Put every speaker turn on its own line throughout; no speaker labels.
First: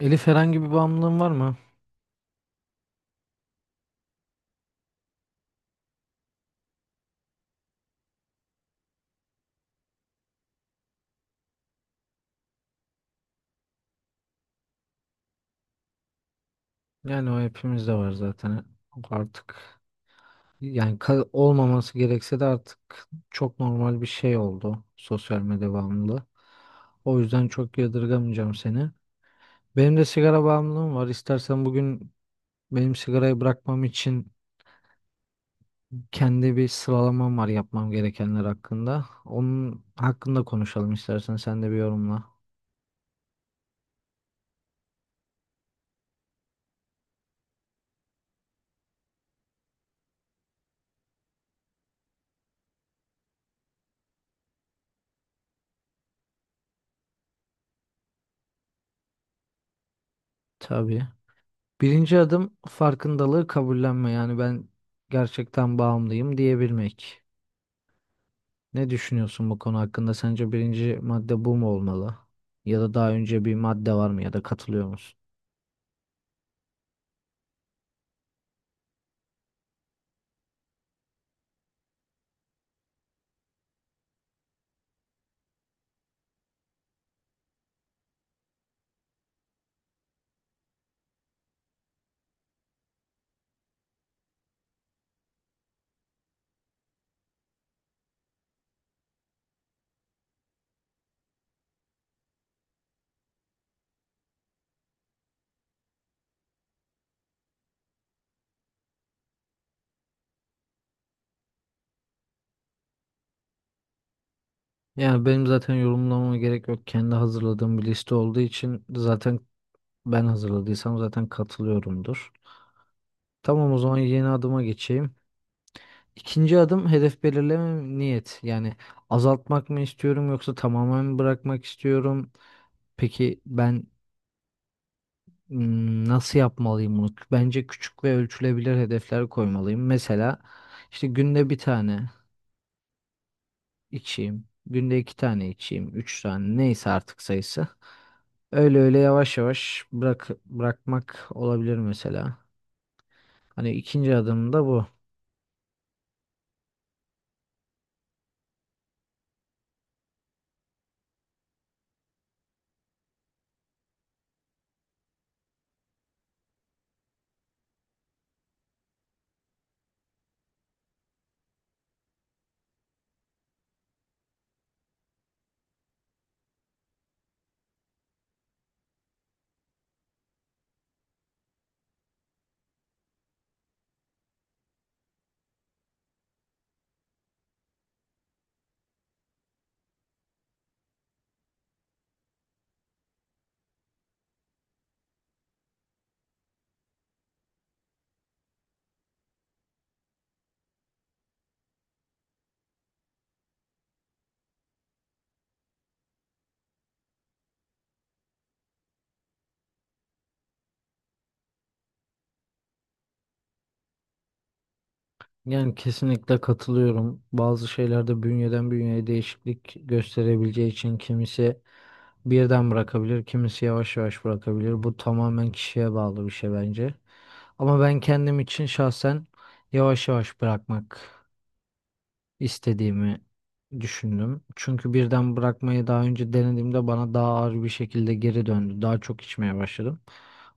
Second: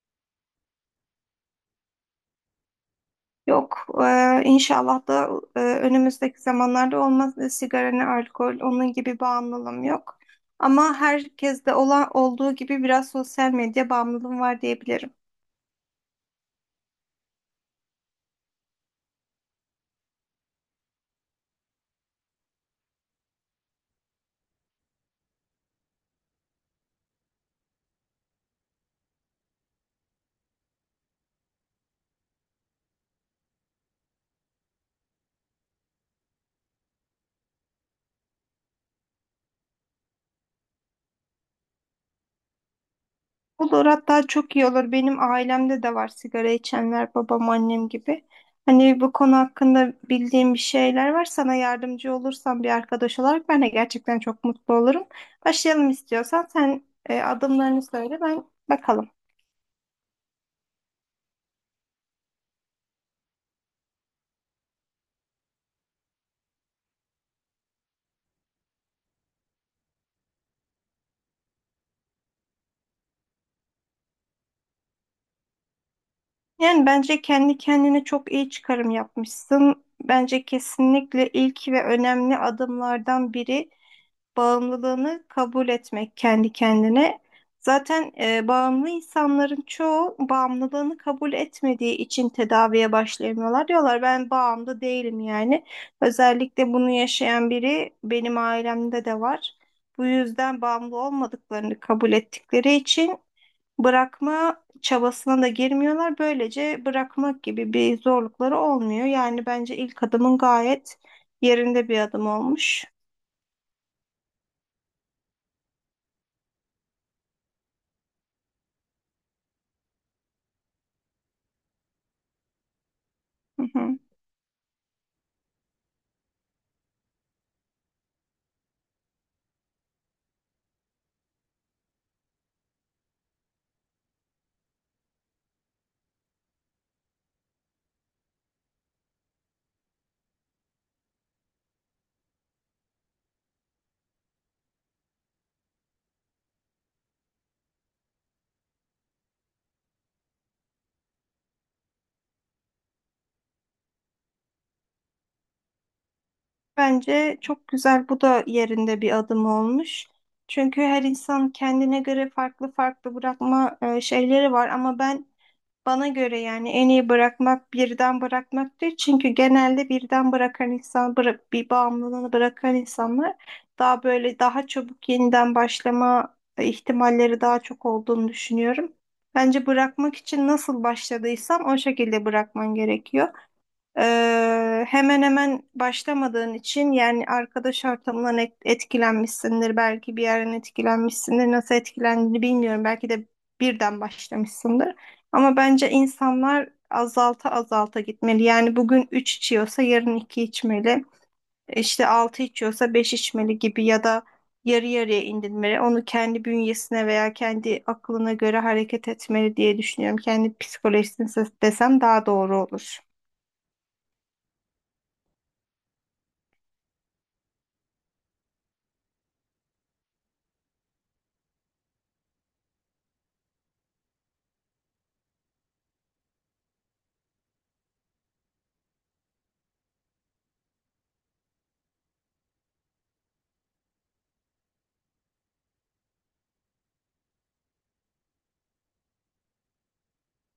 Elif, herhangi bir bağımlılığın var mı?
Yok, inşallah da önümüzdeki zamanlarda olmaz. Sigara ne alkol, onun gibi bağımlılığım yok. Ama herkeste olan olduğu gibi biraz sosyal medya bağımlılığım var diyebilirim.
Yani o hepimizde var zaten. Artık olmaması gerekse de artık çok normal bir şey oldu sosyal medya bağımlılığı. O yüzden çok yadırgamayacağım seni. Benim de sigara bağımlılığım var. İstersen bugün benim sigarayı bırakmam için kendi bir sıralamam var yapmam gerekenler hakkında. Onun hakkında konuşalım istersen sen de bir yorumla.
Olur, hatta çok iyi olur. Benim ailemde de var sigara içenler, babam, annem gibi. Hani bu konu hakkında bildiğim bir şeyler var. Sana yardımcı olursam bir arkadaş olarak ben de gerçekten çok mutlu olurum. Başlayalım istiyorsan. Sen adımlarını söyle, ben bakalım.
Tabii. Birinci adım farkındalığı kabullenme. Yani ben gerçekten bağımlıyım diyebilmek. Ne düşünüyorsun bu konu hakkında? Sence birinci madde bu mu olmalı? Ya da daha önce bir madde var mı ya da katılıyor musun?
Yani bence kendi kendine çok iyi çıkarım yapmışsın. Bence kesinlikle ilk ve önemli adımlardan biri bağımlılığını kabul etmek kendi kendine. Zaten bağımlı insanların çoğu bağımlılığını kabul etmediği için tedaviye başlayamıyorlar. Diyorlar ben bağımlı değilim yani. Özellikle bunu yaşayan biri benim ailemde de var. Bu yüzden bağımlı olmadıklarını kabul ettikleri için bırakma çabasına da girmiyorlar. Böylece bırakmak gibi bir zorlukları olmuyor. Yani bence ilk adımın gayet yerinde bir adım olmuş.
Yani benim zaten yorumlamama gerek yok. Kendi hazırladığım bir liste olduğu için zaten ben hazırladıysam zaten katılıyorumdur.
Hı
Tamam, o zaman
hı.
yeni adıma geçeyim. İkinci adım hedef belirleme niyet. Yani azaltmak mı istiyorum yoksa tamamen mi bırakmak istiyorum? Peki ben nasıl yapmalıyım bunu? Bence küçük ve ölçülebilir hedefler koymalıyım. Mesela işte günde bir tane içeyim, günde iki tane içeyim, üç tane neyse artık sayısı. Öyle öyle yavaş yavaş bırakmak olabilir mesela. Hani ikinci adım da bu.
Bence çok güzel, bu da yerinde bir adım olmuş. Çünkü her insan kendine göre farklı farklı bırakma şeyleri var, ama ben bana göre yani en iyi bırakmak birden bırakmak değil. Çünkü genelde birden bırakan insan, bırak, bir bağımlılığını bırakan insanlar daha böyle daha çabuk yeniden başlama ihtimalleri daha çok olduğunu düşünüyorum. Bence bırakmak için nasıl başladıysan o şekilde bırakman gerekiyor. Hemen hemen başlamadığın için yani arkadaş ortamından etkilenmişsindir. Belki bir yerden etkilenmişsindir. Nasıl etkilendiğini bilmiyorum. Belki de birden başlamışsındır. Ama bence insanlar azalta azalta gitmeli. Yani bugün 3 içiyorsa yarın 2 içmeli. İşte 6 içiyorsa 5 içmeli gibi, ya da yarı yarıya indirmeli. Onu kendi bünyesine veya kendi aklına göre hareket etmeli diye düşünüyorum. Kendi psikolojisine desem daha doğru olur.
Yani kesinlikle katılıyorum. Bazı şeylerde bünyeden bünyeye değişiklik gösterebileceği için kimisi birden bırakabilir, kimisi yavaş yavaş bırakabilir. Bu tamamen kişiye bağlı bir şey bence. Ama ben kendim için şahsen yavaş yavaş bırakmak istediğimi düşündüm. Çünkü birden bırakmayı daha önce denediğimde bana daha ağır bir şekilde geri döndü. Daha çok içmeye başladım.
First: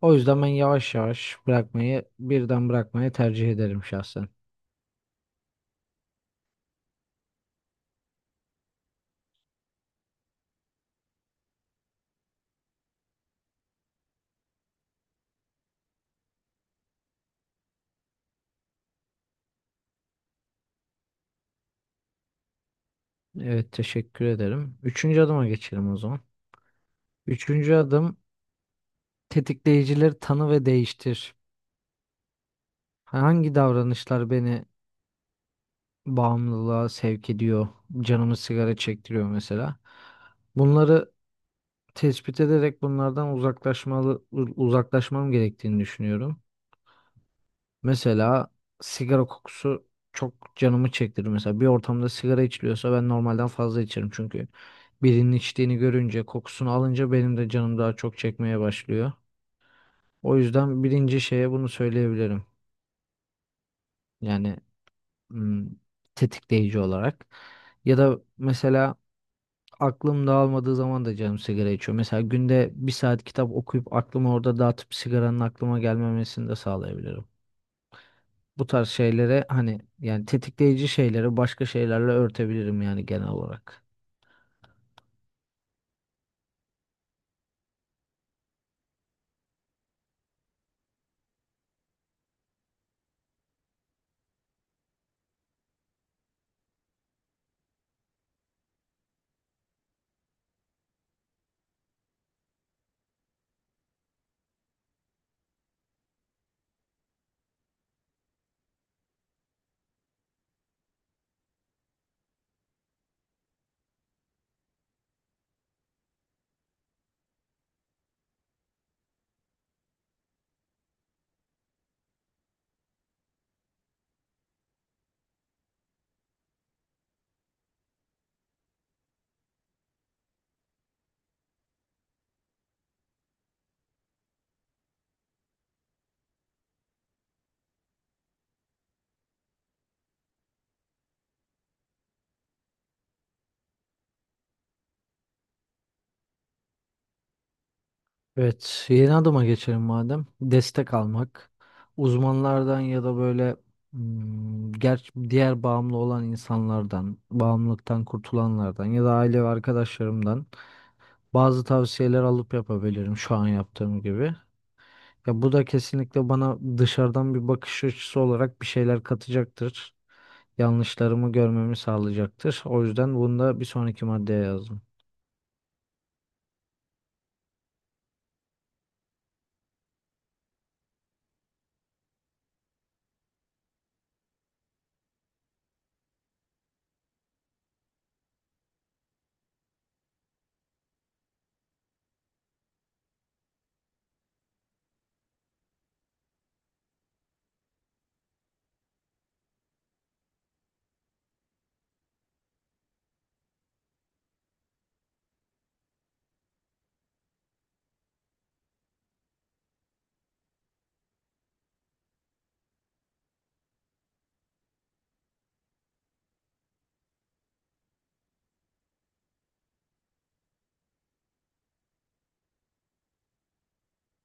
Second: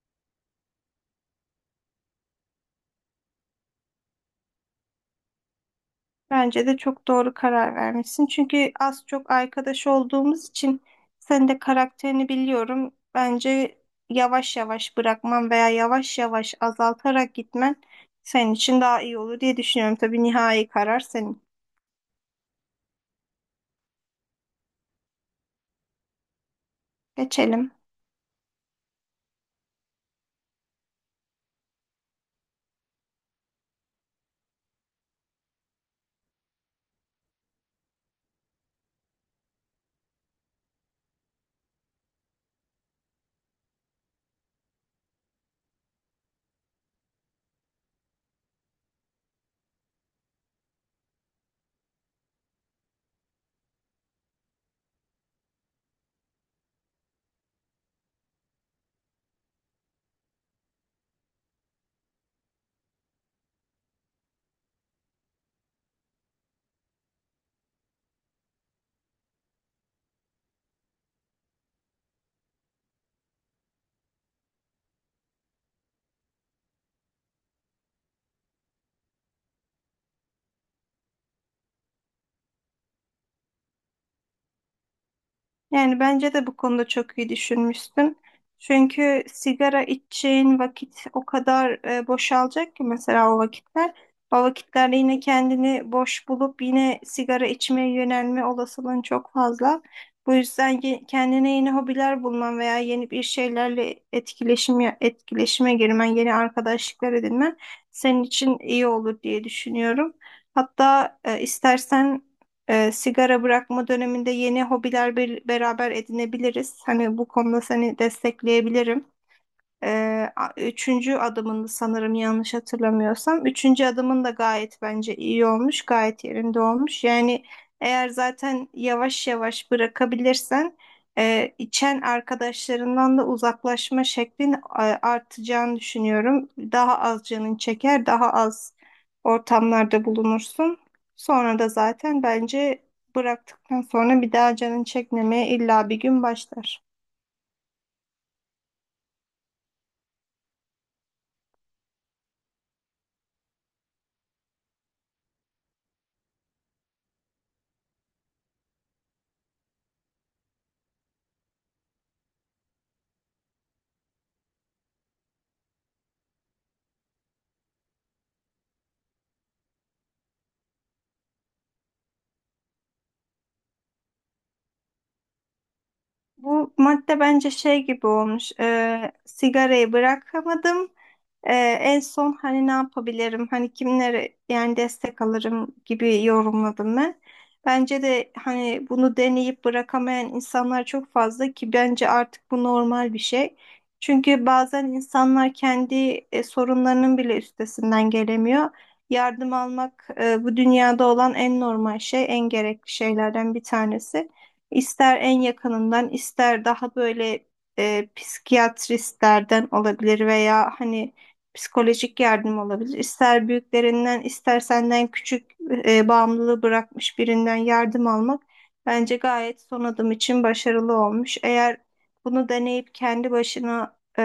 O yüzden ben yavaş yavaş bırakmayı, birden bırakmayı tercih ederim şahsen.
Bence de çok doğru karar vermişsin. Çünkü az çok arkadaş olduğumuz için sen de karakterini biliyorum. Bence yavaş yavaş bırakman veya yavaş yavaş azaltarak gitmen senin için daha iyi olur diye düşünüyorum. Tabii nihai karar senin.
Evet, teşekkür ederim. Üçüncü adıma geçelim o zaman.
Geçelim.
Üçüncü adım tetikleyicileri tanı ve değiştir. Hangi davranışlar beni bağımlılığa sevk ediyor? Canımı sigara çektiriyor mesela. Bunları tespit ederek bunlardan uzaklaşmam gerektiğini düşünüyorum. Mesela sigara kokusu çok canımı çektirir. Mesela bir ortamda sigara içiliyorsa ben normalden fazla içerim, çünkü birinin içtiğini görünce kokusunu alınca benim de canım daha çok çekmeye başlıyor. O yüzden birinci şeye bunu söyleyebilirim. Yani hmm, Tetikleyici olarak. Ya da mesela aklım dağılmadığı zaman da canım sigara içiyor. Mesela günde bir saat kitap okuyup aklımı orada dağıtıp sigaranın aklıma gelmemesini de sağlayabilirim. Bu tarz şeylere hani yani tetikleyici şeyleri başka şeylerle örtebilirim yani genel olarak.
Yani bence de bu konuda çok iyi düşünmüşsün. Çünkü sigara içeceğin vakit o kadar boşalacak ki mesela o vakitler. O vakitlerde yine kendini boş bulup yine sigara içmeye yönelme olasılığın çok fazla. Bu yüzden kendine yeni hobiler bulman veya yeni bir şeylerle etkileşime girmen, yeni arkadaşlıklar edinmen senin için iyi olur diye düşünüyorum. Hatta istersen sigara bırakma döneminde yeni hobiler bir, beraber edinebiliriz. Hani bu konuda seni destekleyebilirim. Üçüncü adımını sanırım yanlış hatırlamıyorsam. Üçüncü adımın da gayet bence iyi olmuş, gayet yerinde olmuş. Yani eğer zaten yavaş yavaş bırakabilirsen içen arkadaşlarından da uzaklaşma şeklin artacağını düşünüyorum. Daha az canın çeker, daha az ortamlarda bulunursun. Sonra da zaten bence bıraktıktan sonra bir daha canın çekmemeye illa bir gün başlar.
Evet, yeni adıma geçelim madem. Destek almak. Uzmanlardan ya da böyle hmm, ger diğer bağımlı olan insanlardan, bağımlılıktan kurtulanlardan ya da aile ve arkadaşlarımdan bazı tavsiyeler alıp yapabilirim şu an yaptığım gibi. Ya bu da kesinlikle bana dışarıdan bir bakış açısı olarak bir şeyler katacaktır. Yanlışlarımı görmemi sağlayacaktır. O yüzden bunu da bir sonraki maddeye yazdım.
Bu madde bence şey gibi olmuş. Sigarayı bırakamadım. En son hani ne yapabilirim? Hani kimlere yani destek alırım gibi yorumladım ben. Bence de hani bunu deneyip bırakamayan insanlar çok fazla ki bence artık bu normal bir şey. Çünkü bazen insanlar kendi sorunlarının bile üstesinden gelemiyor. Yardım almak bu dünyada olan en normal şey, en gerekli şeylerden bir tanesi. İster en yakınından, ister daha böyle psikiyatristlerden olabilir veya hani psikolojik yardım olabilir. İster büyüklerinden, ister senden küçük bağımlılığı bırakmış birinden yardım almak bence gayet son adım için başarılı olmuş. Eğer bunu deneyip kendi başına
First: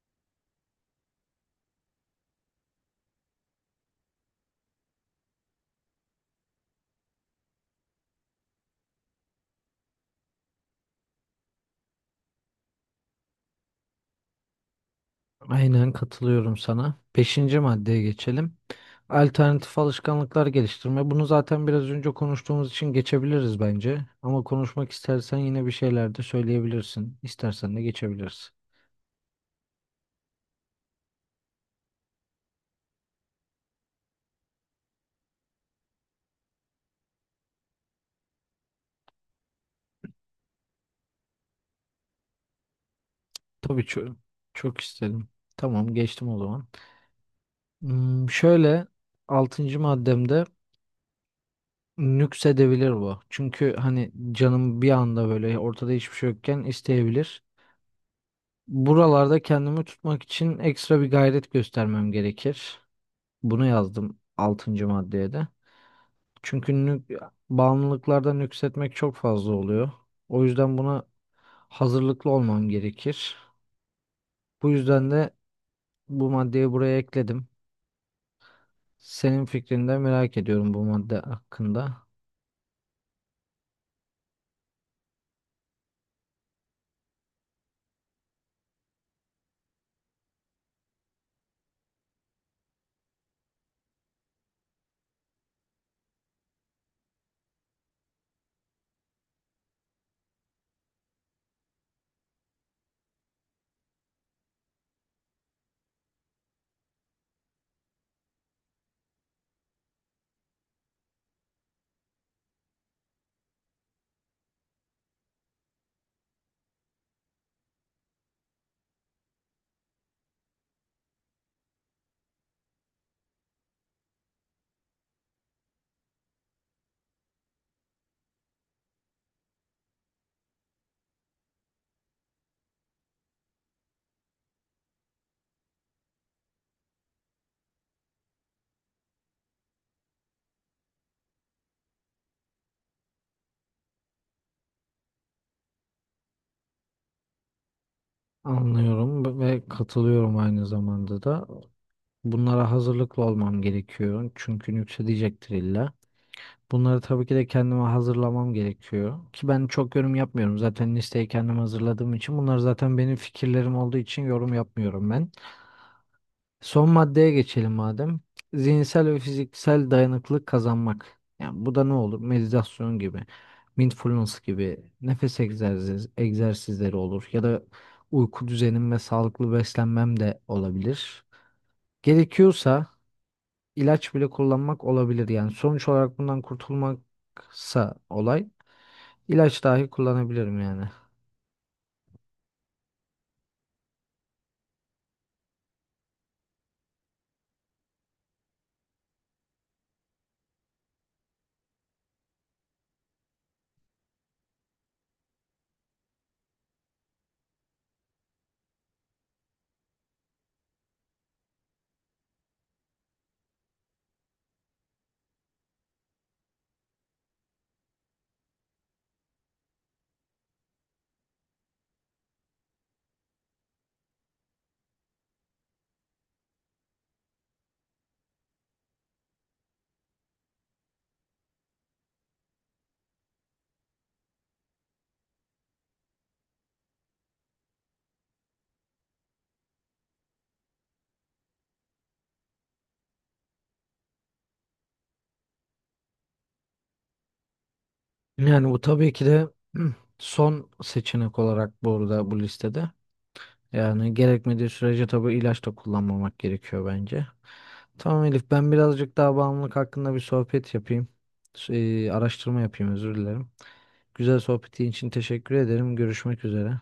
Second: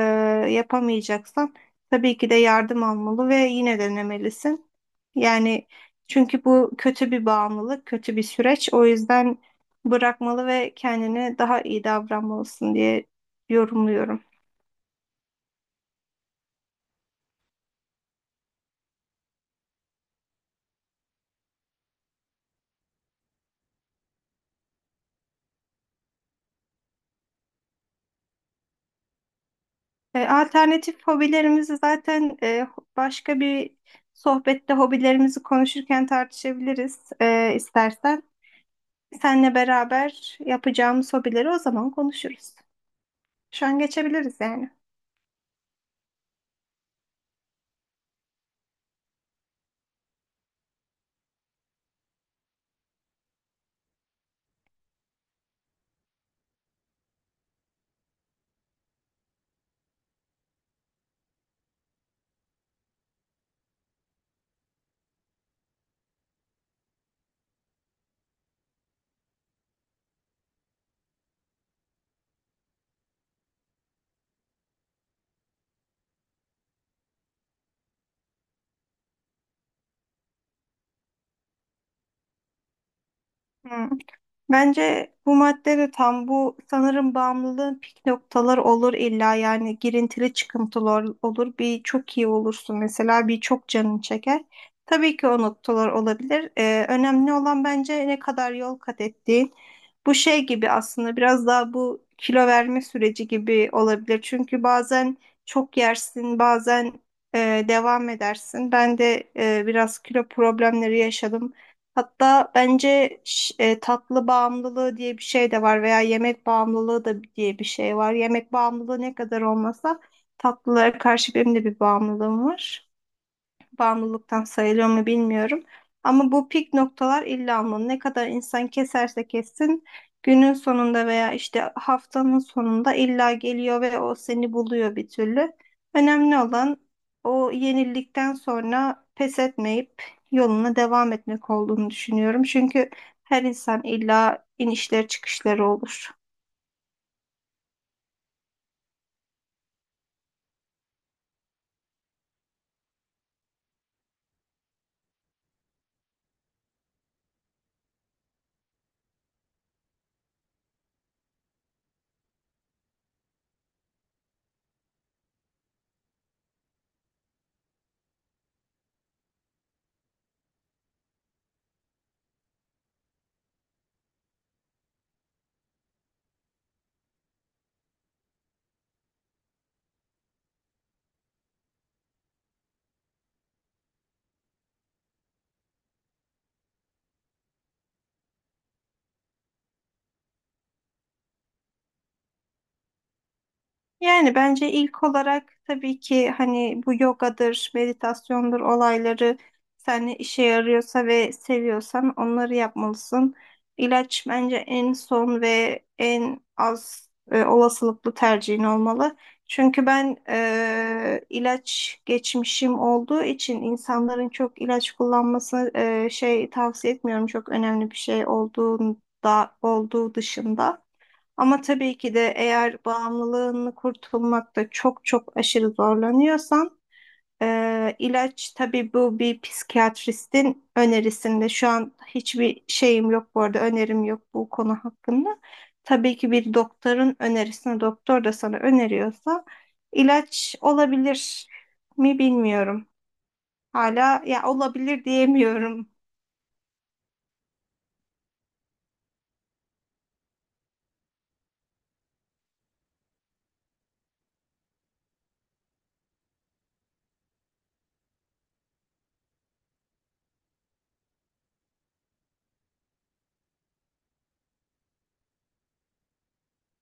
yapamayacaksan tabii ki de yardım almalı ve yine denemelisin. Yani çünkü bu kötü bir bağımlılık, kötü bir süreç. O yüzden bırakmalı ve kendine daha iyi davranmalısın diye yorumluyorum.
Aynen katılıyorum sana. Beşinci maddeye geçelim. Alternatif alışkanlıklar geliştirme. Bunu zaten biraz önce konuştuğumuz için geçebiliriz bence. Ama konuşmak istersen yine bir şeyler de söyleyebilirsin. İstersen de geçebiliriz.
Alternatif hobilerimizi zaten başka bir sohbette hobilerimizi konuşurken tartışabiliriz, istersen. Seninle beraber yapacağımız hobileri o zaman konuşuruz. Şu an
Tabii, çok,
geçebiliriz yani.
çok isterim. Tamam, geçtim o zaman. Şöyle, altıncı maddemde nüksedebilir bu. Çünkü hani canım bir anda böyle ortada hiçbir şey yokken isteyebilir. Buralarda kendimi tutmak için ekstra bir gayret göstermem gerekir. Bunu yazdım altıncı maddeye de. Çünkü bağımlılıklardan nüksetmek çok fazla oluyor. O yüzden buna hazırlıklı olmam gerekir. Bu yüzden de bu maddeyi buraya ekledim. Senin fikrini de merak ediyorum bu madde hakkında.
Hı. Bence bu madde de tam bu sanırım bağımlılığın pik noktaları olur illa, yani girintili çıkıntılı olur. Bir çok iyi olursun mesela, bir çok canın çeker. Tabii ki o noktalar olabilir. Önemli olan bence ne kadar yol kat ettiğin. Bu şey gibi aslında, biraz daha bu kilo verme süreci gibi olabilir. Çünkü bazen çok yersin, bazen devam edersin. Ben de biraz kilo problemleri yaşadım. Hatta bence tatlı bağımlılığı diye bir şey de var veya yemek bağımlılığı da diye bir şey var. Yemek bağımlılığı ne kadar olmasa tatlılara karşı benim de bir bağımlılığım var, bağımlılıktan sayılıyor mu bilmiyorum. Ama bu pik noktalar illa almalı. Ne kadar insan keserse kessin günün sonunda veya işte haftanın sonunda illa geliyor ve o seni buluyor bir türlü. Önemli olan o yenildikten sonra pes etmeyip yoluna devam etmek olduğunu düşünüyorum. Çünkü her insan illa inişleri çıkışları olur.
Anlıyorum ve katılıyorum aynı zamanda da. Bunlara hazırlıklı olmam gerekiyor. Çünkü nüksedecektir illa. Bunları tabii ki de kendime hazırlamam gerekiyor. Ki ben çok yorum yapmıyorum. Zaten listeyi kendim hazırladığım için. Bunlar zaten benim fikirlerim olduğu için yorum yapmıyorum ben. Son maddeye geçelim madem. Zihinsel ve fiziksel dayanıklılık kazanmak. Yani bu da ne olur? Meditasyon gibi, mindfulness gibi, egzersizleri olur. Ya da uyku düzenim ve sağlıklı beslenmem de olabilir. Gerekiyorsa ilaç bile kullanmak olabilir. Yani sonuç olarak bundan kurtulmaksa olay. İlaç dahi kullanabilirim yani.
Yani bence ilk olarak tabii ki hani bu yogadır, meditasyondur olayları seninle işe yarıyorsa ve seviyorsan onları yapmalısın. İlaç bence en son ve en az olasılıklı tercihin olmalı. Çünkü ben ilaç geçmişim olduğu için insanların çok ilaç kullanmasını tavsiye etmiyorum. Çok önemli bir şey olduğunda olduğu dışında. Ama tabii ki de eğer bağımlılığını kurtulmakta çok çok aşırı zorlanıyorsan ilaç tabii bu bir psikiyatristin önerisinde. Şu an hiçbir şeyim yok, bu arada önerim yok bu konu hakkında. Tabii ki bir doktorun önerisine, doktor da sana öneriyorsa ilaç olabilir mi bilmiyorum. Hala ya olabilir diyemiyorum.
Yani bu tabii ki de son seçenek olarak burada bu listede. Yani gerekmediği sürece tabii ilaç da kullanmamak gerekiyor bence. Tamam Elif, ben birazcık daha bağımlılık hakkında bir sohbet yapayım. Araştırma yapayım, özür dilerim. Güzel sohbetin için teşekkür ederim. Görüşmek üzere.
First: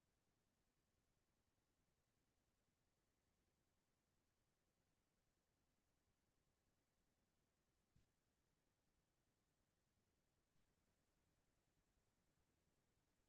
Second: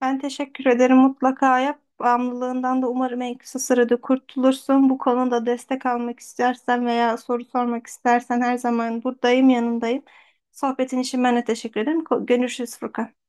Ben teşekkür ederim. Mutlaka yap. Bağımlılığından da umarım en kısa sürede kurtulursun. Bu konuda destek almak istersen veya soru sormak istersen her zaman buradayım, yanındayım. Sohbetin için ben de teşekkür ederim. Görüşürüz Furkan.